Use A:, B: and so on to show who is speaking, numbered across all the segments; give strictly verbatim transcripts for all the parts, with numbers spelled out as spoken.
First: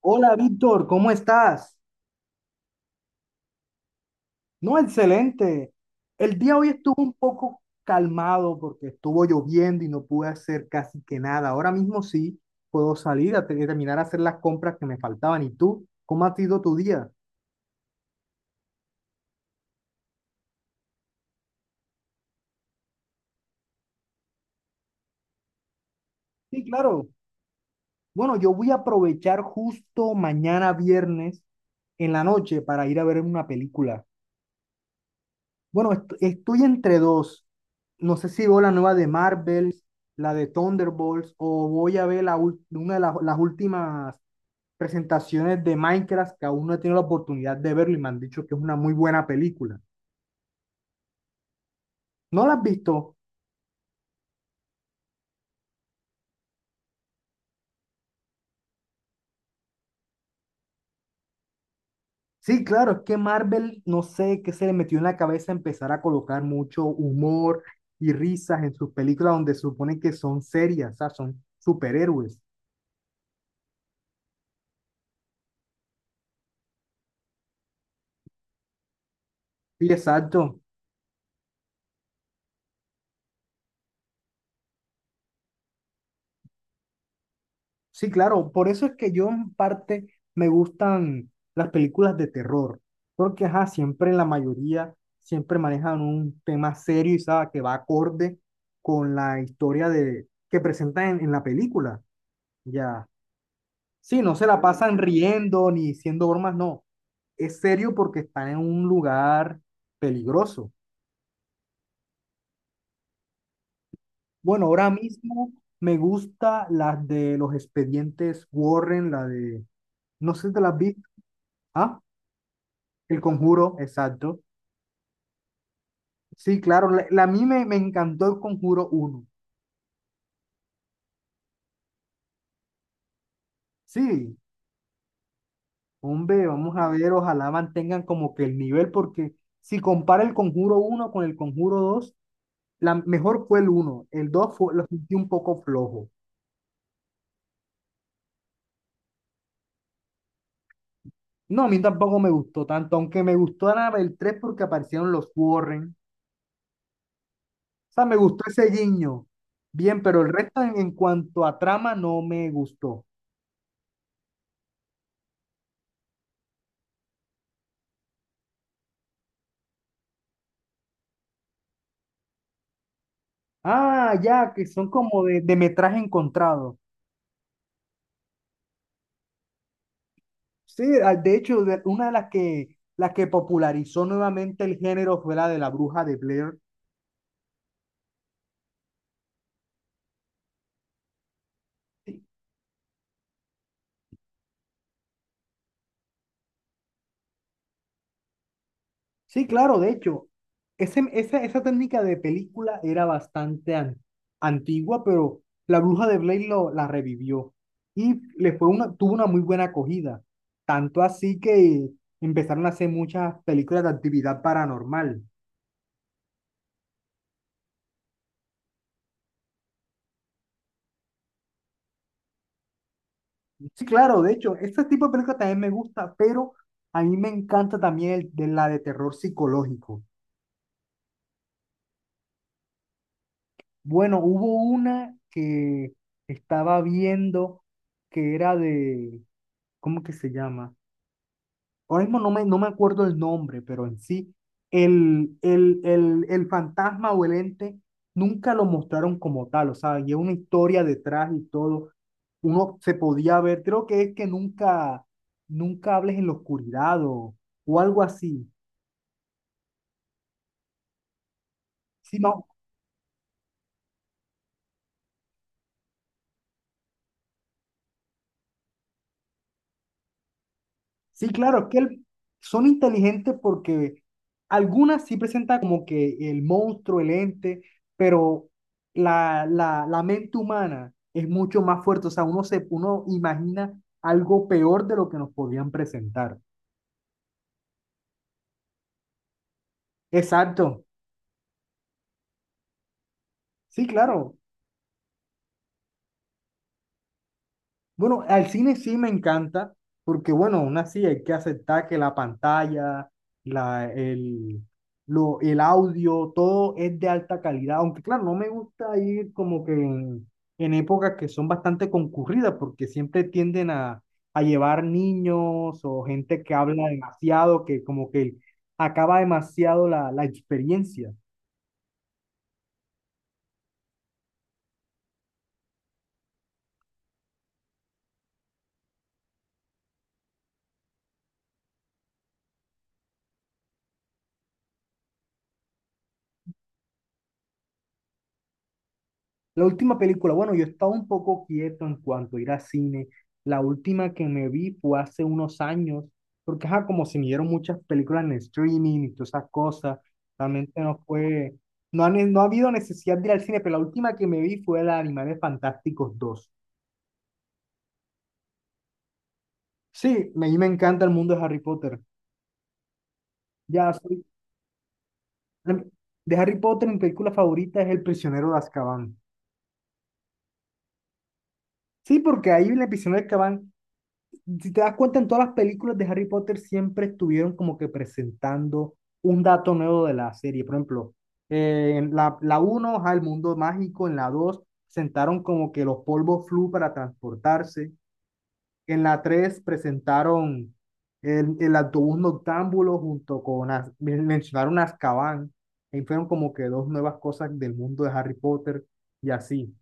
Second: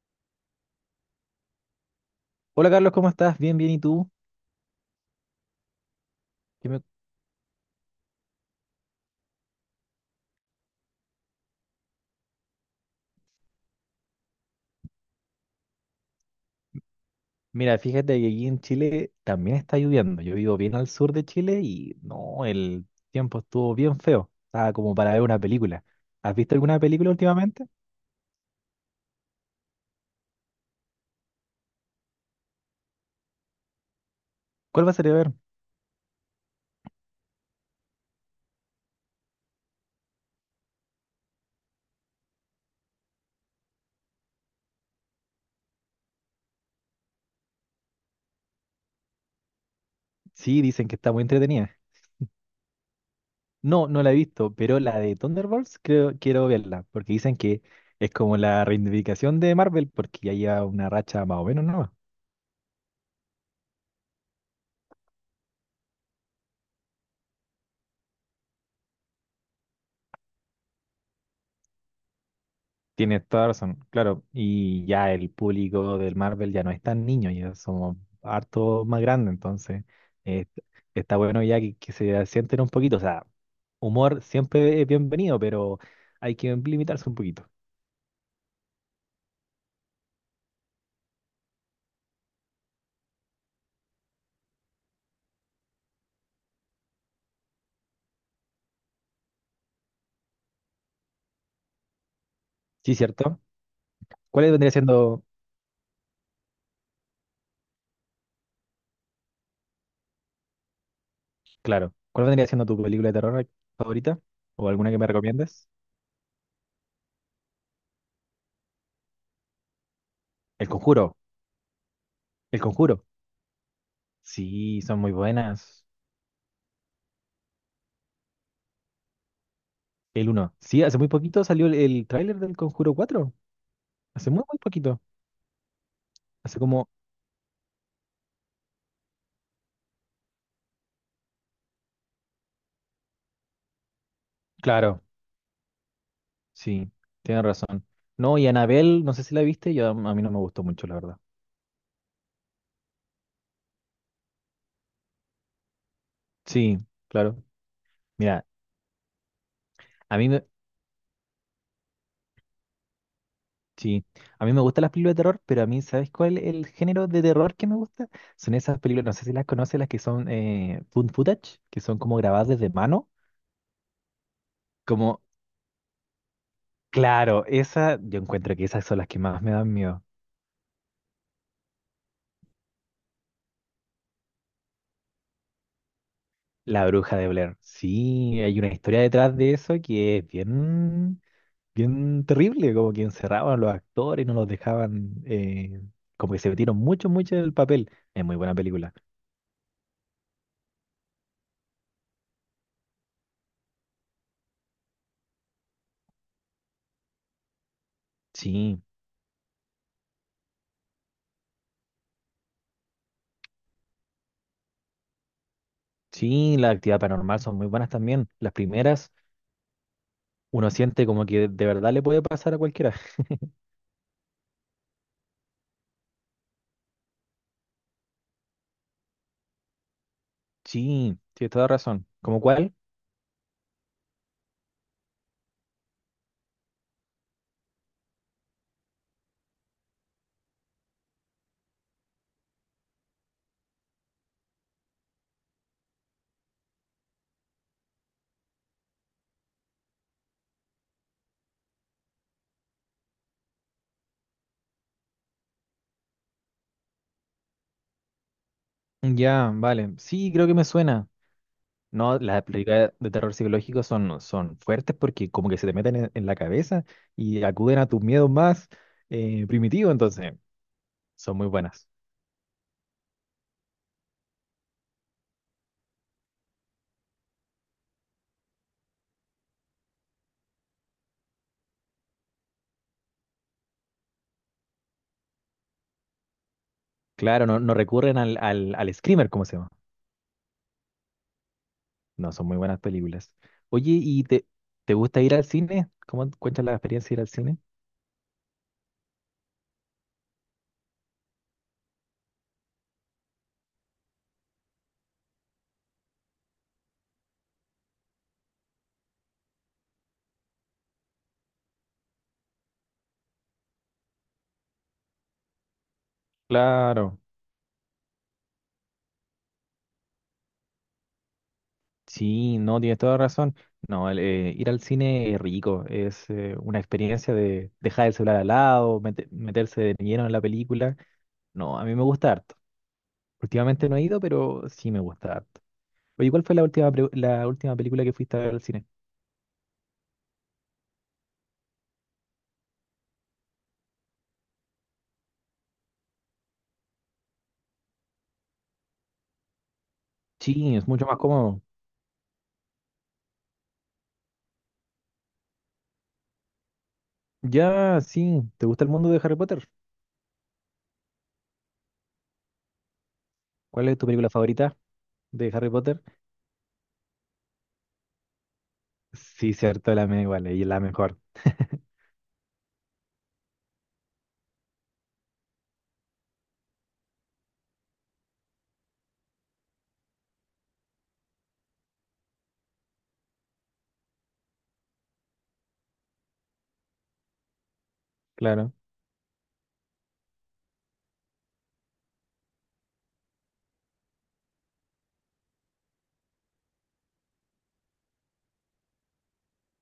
A: Hola Víctor, ¿cómo estás?
B: Hola Carlos, ¿cómo estás? Bien, bien, ¿y tú?
A: No, excelente. El día hoy
B: ¿Qué me-
A: estuvo un poco calmado porque estuvo lloviendo y no pude hacer casi que nada. Ahora mismo sí puedo salir a te- terminar a hacer las compras que me faltaban. ¿Y tú? ¿Cómo ha sido tu día?
B: Mira, fíjate que aquí en Chile también está lloviendo. Yo vivo bien al sur de Chile y no, el tiempo estuvo bien feo. Estaba como para ver una película. ¿Has visto
A: Sí,
B: alguna
A: claro.
B: película últimamente?
A: Bueno, yo voy a aprovechar justo mañana viernes en la noche para ir a ver una película.
B: ¿Cuál vas a ver?
A: Bueno, est- estoy entre dos. No sé si veo la nueva de Marvel, la de Thunderbolts, o voy a ver la ul- una de las, las últimas presentaciones de Minecraft que aún no he tenido la oportunidad de verlo y me han dicho que es una muy buena película.
B: Sí, dicen que está muy entretenida.
A: ¿No la has visto?
B: No, no la he visto, pero la de Thunderbolts creo, quiero verla, porque dicen que es como la reivindicación de Marvel, porque ya lleva una racha más o menos, ¿no?
A: Sí, claro, es que Marvel, no sé qué se le metió en la cabeza empezar a colocar mucho humor y risas en sus películas donde se supone que son serias, o sea, son superhéroes.
B: Tiene toda razón, claro. Y ya el público del Marvel ya no es tan niño, ya somos harto más grandes, entonces
A: Sí,
B: eh,
A: exacto.
B: está bueno ya que, que se sienten un poquito. O sea, humor siempre es bienvenido, pero hay que limitarse un poquito.
A: Sí, claro, por eso es que yo en parte me gustan las películas de terror, porque ajá, siempre en la mayoría, siempre manejan un tema serio y sabe que va acorde con la historia de, que presentan en, en la película.
B: Sí,
A: Ya,
B: cierto.
A: sí, no se
B: ¿Cuál
A: la
B: vendría
A: pasan
B: siendo,
A: riendo ni diciendo bromas, no. Es serio porque están en un lugar peligroso.
B: claro, ¿cuál vendría siendo tu película de terror favorita?
A: Bueno,
B: ¿O
A: ahora
B: alguna que me
A: mismo
B: recomiendes?
A: me gusta las de los expedientes Warren, la de, no sé si te
B: El
A: las vi,
B: Conjuro.
A: ¿ah?
B: El Conjuro.
A: El Conjuro, exacto.
B: Sí, son muy buenas.
A: Sí, claro, la, la- a mí me, me encantó el Conjuro uno.
B: El uno. Sí, hace muy poquito salió el, el tráiler del Conjuro cuatro. Hace
A: Sí,
B: muy, muy poquito.
A: hombre,
B: Hace
A: vamos a
B: como...
A: ver, ojalá mantengan como que el nivel, porque si compara el Conjuro uno con el Conjuro dos, la mejor fue el uno, el dos fue, lo
B: Claro,
A: sentí un poco flojo.
B: sí, tienes razón. No, y Anabel, no sé si la viste, yo a mí no me gustó mucho, la verdad.
A: No, a mí tampoco me gustó tanto, aunque me gustó nada el tres porque aparecieron los Warren.
B: Sí, claro.
A: O sea, me gustó
B: Mira,
A: ese guiño. Bien,
B: a
A: pero
B: mí
A: el
B: me,
A: resto en, en cuanto a trama no me gustó.
B: sí, a mí me gustan las películas de terror, pero a mí, ¿sabes cuál es el género de terror que me gusta? Son esas películas, no sé si las conoces, las que son eh, found footage, que son como grabadas desde mano.
A: Ah, ya, que son
B: Como,
A: como de, de, metraje encontrado.
B: claro, esa, yo encuentro que esas son las que más me dan miedo.
A: Sí, ah, de hecho, de- una de las que, las que popularizó nuevamente el género fue la de la bruja de Blair.
B: La bruja de Blair. Sí, hay una historia detrás de eso que es bien,
A: Sí,
B: bien terrible, como que encerraban a los actores y no los dejaban, eh, como que se metieron mucho, mucho en el papel. Es muy buena película.
A: sí, claro, de hecho, ese- esa, esa técnica de película era bastante an- antigua, pero la bruja de Blair lo, la revivió y le fue
B: Sí,
A: una, tuvo una muy buena acogida. Tanto así que empezaron a hacer muchas películas de actividad paranormal.
B: sí, las actividades paranormal son muy buenas también. Las primeras, uno siente como que de verdad le puede pasar a cualquiera.
A: Sí, claro, de hecho, este tipo de películas también me gusta, pero a mí me encanta también el, de la de terror psicológico.
B: Sí, tienes toda razón. ¿Como cuál?
A: Bueno, hubo una que estaba viendo que era de, ¿cómo que se llama? Ahora mismo no me, no me, acuerdo el nombre, pero en sí, el, el, el, el fantasma o el ente nunca lo mostraron como tal, o sea, y es una historia detrás y todo. Uno se podía ver, creo que es que nunca, nunca, hables en la oscuridad o, o algo así.
B: Ya, vale. Sí, creo que me suena.
A: Sí,
B: No, las películas de terror psicológico son, son fuertes porque como que se te meten en, en la cabeza y acuden a tus miedos más eh, primitivos, entonces
A: sí,
B: son muy
A: claro, es que
B: buenas.
A: el- son inteligentes porque algunas sí presentan como que el monstruo, el ente, pero la, la, la mente humana es mucho más fuerte. O sea, uno se, uno imagina algo peor de lo que nos podían presentar.
B: Claro, no, no recurren al, al, al screamer, ¿cómo se llama?
A: Exacto.
B: No, son muy buenas películas.
A: Sí,
B: Oye, ¿y
A: claro.
B: te, te gusta ir al cine? ¿Cómo cuentas la experiencia de ir al cine?
A: Bueno, al cine sí me encanta, porque bueno, aún así hay que aceptar que la pantalla, la, el, lo, el audio, todo es de alta calidad, aunque claro, no me gusta ir como que en, en, épocas que son bastante concurridas, porque siempre tienden a, a llevar niños o gente que habla
B: Claro,
A: demasiado, que como que acaba demasiado la, la experiencia.
B: sí, no, tienes toda razón. No, el, eh, ir al cine es rico, es eh, una experiencia de dejar el celular al lado, mete- meterse de lleno en la película. No, a mí me gusta harto. Últimamente no he ido, pero sí me gusta harto. Oye, ¿cuál fue la última, pre- la última película que fuiste a ver al cine?
A: La última película, bueno, yo estaba un poco quieto en cuanto a ir al cine. La última que me vi fue hace unos años, porque ajá, como se me dieron muchas películas en streaming y todas esas cosas,
B: Sí,
A: realmente
B: es
A: no
B: mucho más
A: fue,
B: cómodo.
A: no ha, no ha habido necesidad de ir al cine, pero la última que me vi fue la de Animales Fantásticos dos.
B: Ya, sí, ¿te gusta el mundo de Harry Potter?
A: Sí, me- a mí me encanta el mundo de Harry Potter.
B: ¿Cuál
A: Ya
B: es tu
A: soy,
B: película favorita de Harry
A: em,
B: Potter?
A: de Harry Potter, mi película favorita es El prisionero de Azkaban.
B: Sí, cierto, la me igual, y la mejor.
A: Sí, porque ahí en El prisionero de Azkaban, si te das cuenta, en todas las películas de Harry Potter siempre estuvieron como que presentando un dato nuevo de la serie. Por ejemplo, eh, en la, la, uno ajá, el mundo mágico, en la dos presentaron como que los polvos flu para transportarse.
B: Claro.
A: En la tres presentaron el, el autobús noctámbulo junto con, Az- men- mencionaron Azkaban. Y fueron como que dos nuevas cosas del mundo de Harry Potter y así.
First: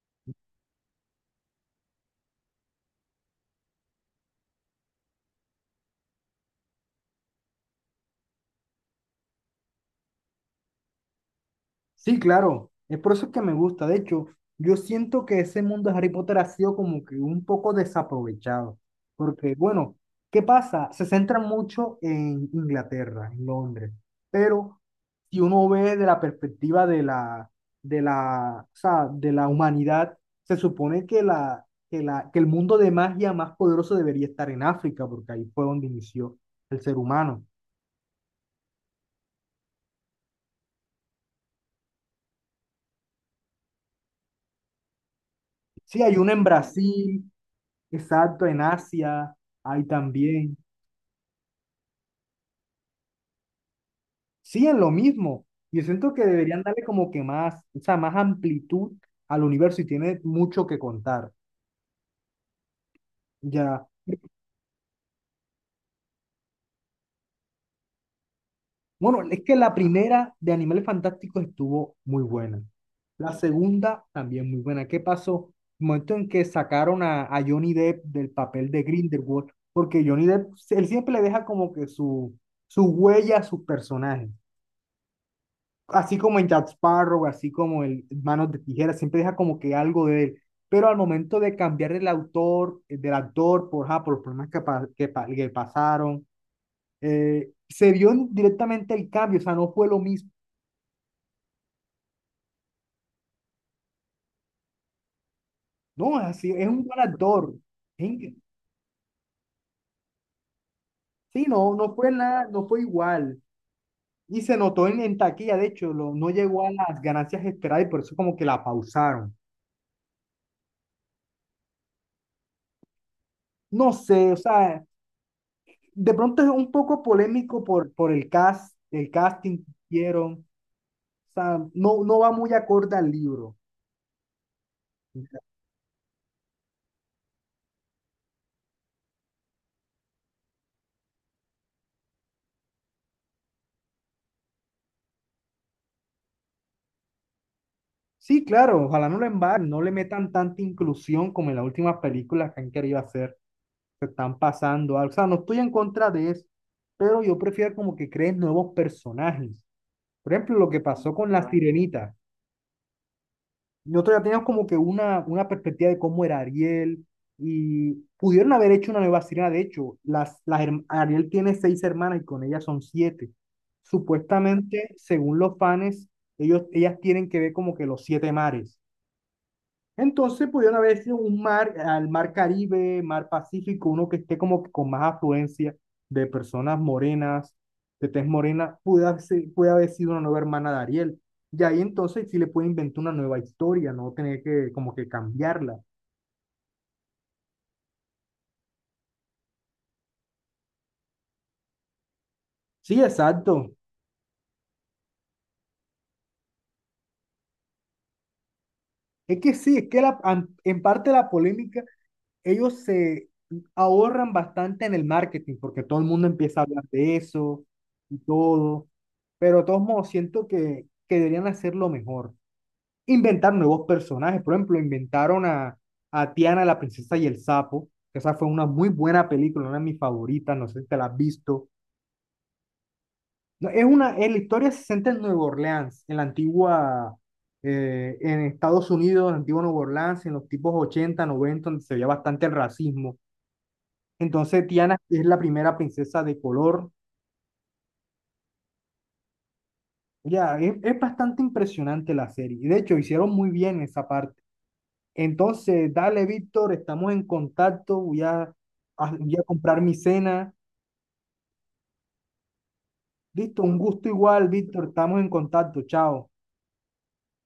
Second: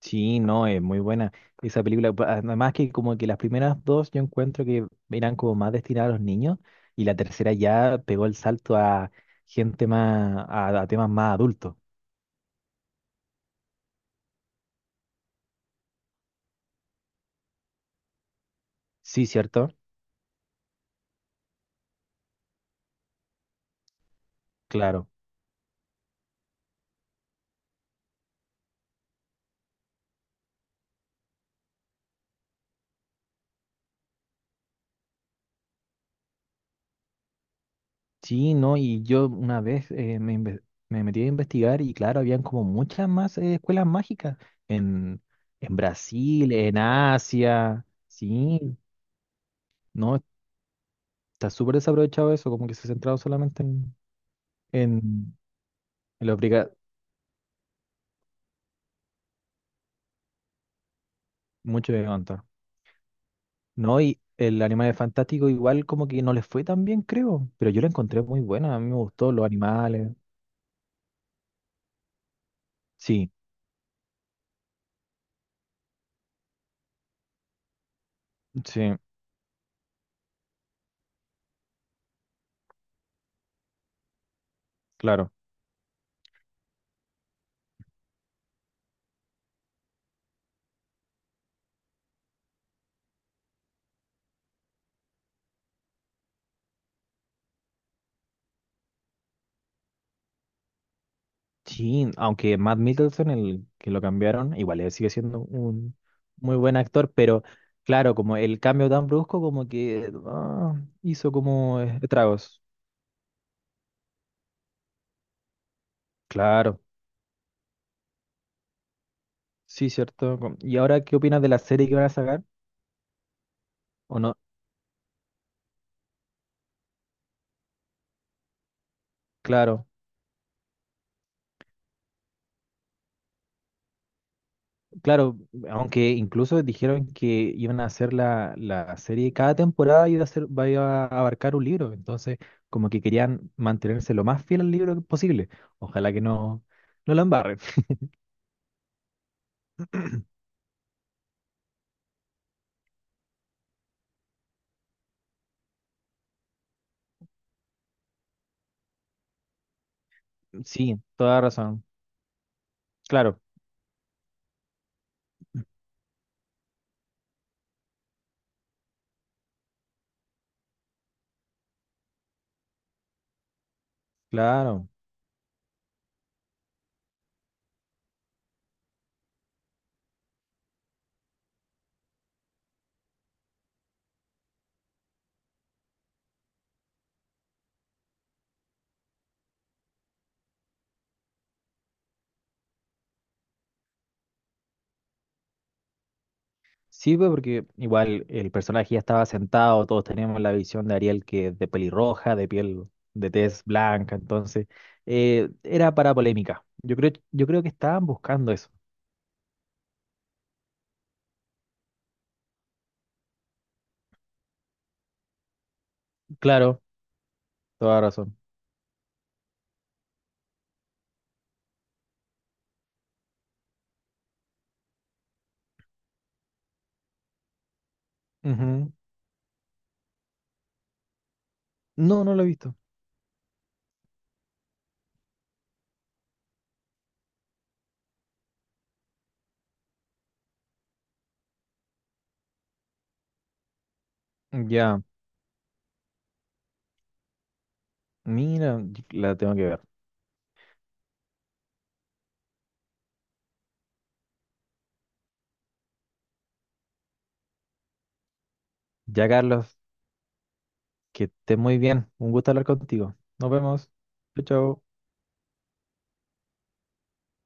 B: Sí, no, es muy buena esa película. pa- Además que como que las primeras dos yo encuentro que eran como más destinadas a los niños y la tercera ya pegó el salto a gente más, a, a temas más adultos.
A: Sí, claro, es por eso que me gusta. De hecho, yo siento que ese mundo de Harry Potter ha sido como que un poco desaprovechado.
B: Sí,
A: Porque,
B: cierto.
A: bueno, ¿qué pasa? Se centra mucho en Inglaterra, en Londres. Pero
B: Claro.
A: si uno ve de la perspectiva de la, de la, o sea, de la humanidad, se supone que, la, que, la, que el mundo de magia más poderoso debería estar en África, porque ahí fue donde inició el ser humano.
B: Sí, no, y yo una vez eh, me, inve- me metí a investigar y claro, habían como muchas más eh, escuelas mágicas en, en
A: Sí, hay uno en
B: Brasil, en
A: Brasil.
B: Asia.
A: Exacto, en
B: Sí,
A: Asia hay
B: no,
A: también.
B: está súper desaprovechado eso, como que se ha centrado solamente en,
A: Sí, en lo
B: en,
A: mismo. Yo siento que
B: en lo
A: deberían
B: briga-
A: darle como que más, o sea, más amplitud al universo y tiene mucho que contar.
B: mucho de levantar.
A: Ya.
B: No, y el Animales Fantástico igual como que no les fue tan bien, creo, pero yo la encontré muy buena, a mí me
A: Bueno,
B: gustó
A: es
B: los
A: que la
B: animales.
A: primera de Animales Fantásticos estuvo muy buena.
B: Sí,
A: La segunda también muy buena. ¿Qué pasó? El momento en que sacaron a, a, Johnny Depp del papel de
B: sí,
A: Grindelwald, porque Johnny Depp, él siempre le deja como que su, su huella a sus personajes.
B: claro.
A: Así como en Jack Sparrow, así como el Manos de Tijera, siempre deja como que algo de él. Pero al momento de cambiar el autor, eh, del actor, por, ja por los problemas que, pa- que, pa- que pasaron, eh, se vio en- directamente el cambio, o sea, no fue lo mismo.
B: Sí, aunque Matt Middleton, el que lo cambiaron, igual él sigue siendo un
A: No, es así,
B: muy
A: es
B: buen
A: un buen
B: actor, pero
A: actor. Es
B: claro,
A: inc-
B: como el cambio tan brusco como que ah, hizo
A: Sí, no,
B: como
A: no
B: eh,
A: fue nada,
B: estragos.
A: no fue igual. Y se notó en, en taquilla, de hecho, lo- no llegó a
B: Claro,
A: las ganancias esperadas y por eso como que la pausaron.
B: sí, cierto. com- ¿Y ahora qué opinas de la serie que van a sacar?
A: No sé,
B: ¿O no,
A: o sea, de pronto es un poco polémico por, por el cast, el casting que
B: Claro,
A: hicieron. O sea, no, no va muy acorde al libro.
B: claro, aunque incluso dijeron que iban a hacer la, la serie, cada temporada iba a ser, va- iba a abarcar un libro, entonces como que querían mantenerse lo más fiel al libro posible. Ojalá que no, no la embarren.
A: Sí, claro, ojalá no lo embarren, no le metan tanta inclusión como en las últimas películas que han querido hacer. Se están pasando algo. O sea, no estoy en contra de eso, pero yo prefiero como que creen nuevos personajes. Por ejemplo, lo que
B: Sí,
A: pasó con
B: toda
A: la
B: razón.
A: sirenita.
B: Claro,
A: Nosotros ya teníamos como que una, una perspectiva de cómo era Ariel y pudieron haber hecho una nueva sirena. De hecho, las, las, herm- Ariel tiene seis hermanas y con ellas son siete. Supuestamente,
B: claro.
A: según los fans, ellos, ellas tienen que ver como que los siete mares. Entonces pudieron haber sido un mar, al mar Caribe, mar Pacífico, uno que esté como que con más afluencia de personas morenas, de tez morena, puede haber, si- puede haber sido una nueva hermana de Ariel. Y ahí entonces sí le puede inventar una nueva historia, no tener que como que cambiarla.
B: Sí, pues, porque igual el personaje ya estaba sentado, todos teníamos la visión de Ariel que es de pelirroja, de piel,
A: Sí,
B: de tez
A: exacto.
B: blanca, entonces eh, era para polémica. Yo creo, yo creo que estaban buscando eso.
A: Es que sí, es que la, an- en parte la polémica ellos se ahorran bastante en el marketing porque todo el mundo empieza a
B: Claro,
A: hablar de eso
B: toda
A: y
B: razón.
A: todo. Pero de todos modos, siento que, que deberían hacerlo mejor. Inventar nuevos personajes. Por ejemplo, inventaron a, a, Tiana, la princesa y el sapo. Que Esa fue una muy
B: Ujú.
A: buena película, una de mis favoritas. No sé si te la has visto.
B: No, no lo he visto.
A: No, es una, eh, la historia se centra en Nueva Orleans, en la antigua, eh, en Estados Unidos, en la antigua Nueva Orleans, en los tipos ochenta noventa donde se veía bastante el racismo. Entonces Tiana
B: Ya,
A: es la primera princesa de color.
B: mira, y- la tengo que ver.
A: Ya, es, es bastante impresionante la serie. Y de hecho, hicieron muy bien esa parte. Entonces, dale, Víctor, estamos en contacto. Voy a, a-
B: Ya,
A: voy a
B: Carlos,
A: comprar mi cena.
B: que estés muy bien. Un gusto hablar contigo. Nos
A: Listo, un
B: vemos.
A: gusto
B: Chao,
A: igual,
B: chao.
A: Víctor. Estamos en contacto. Chao.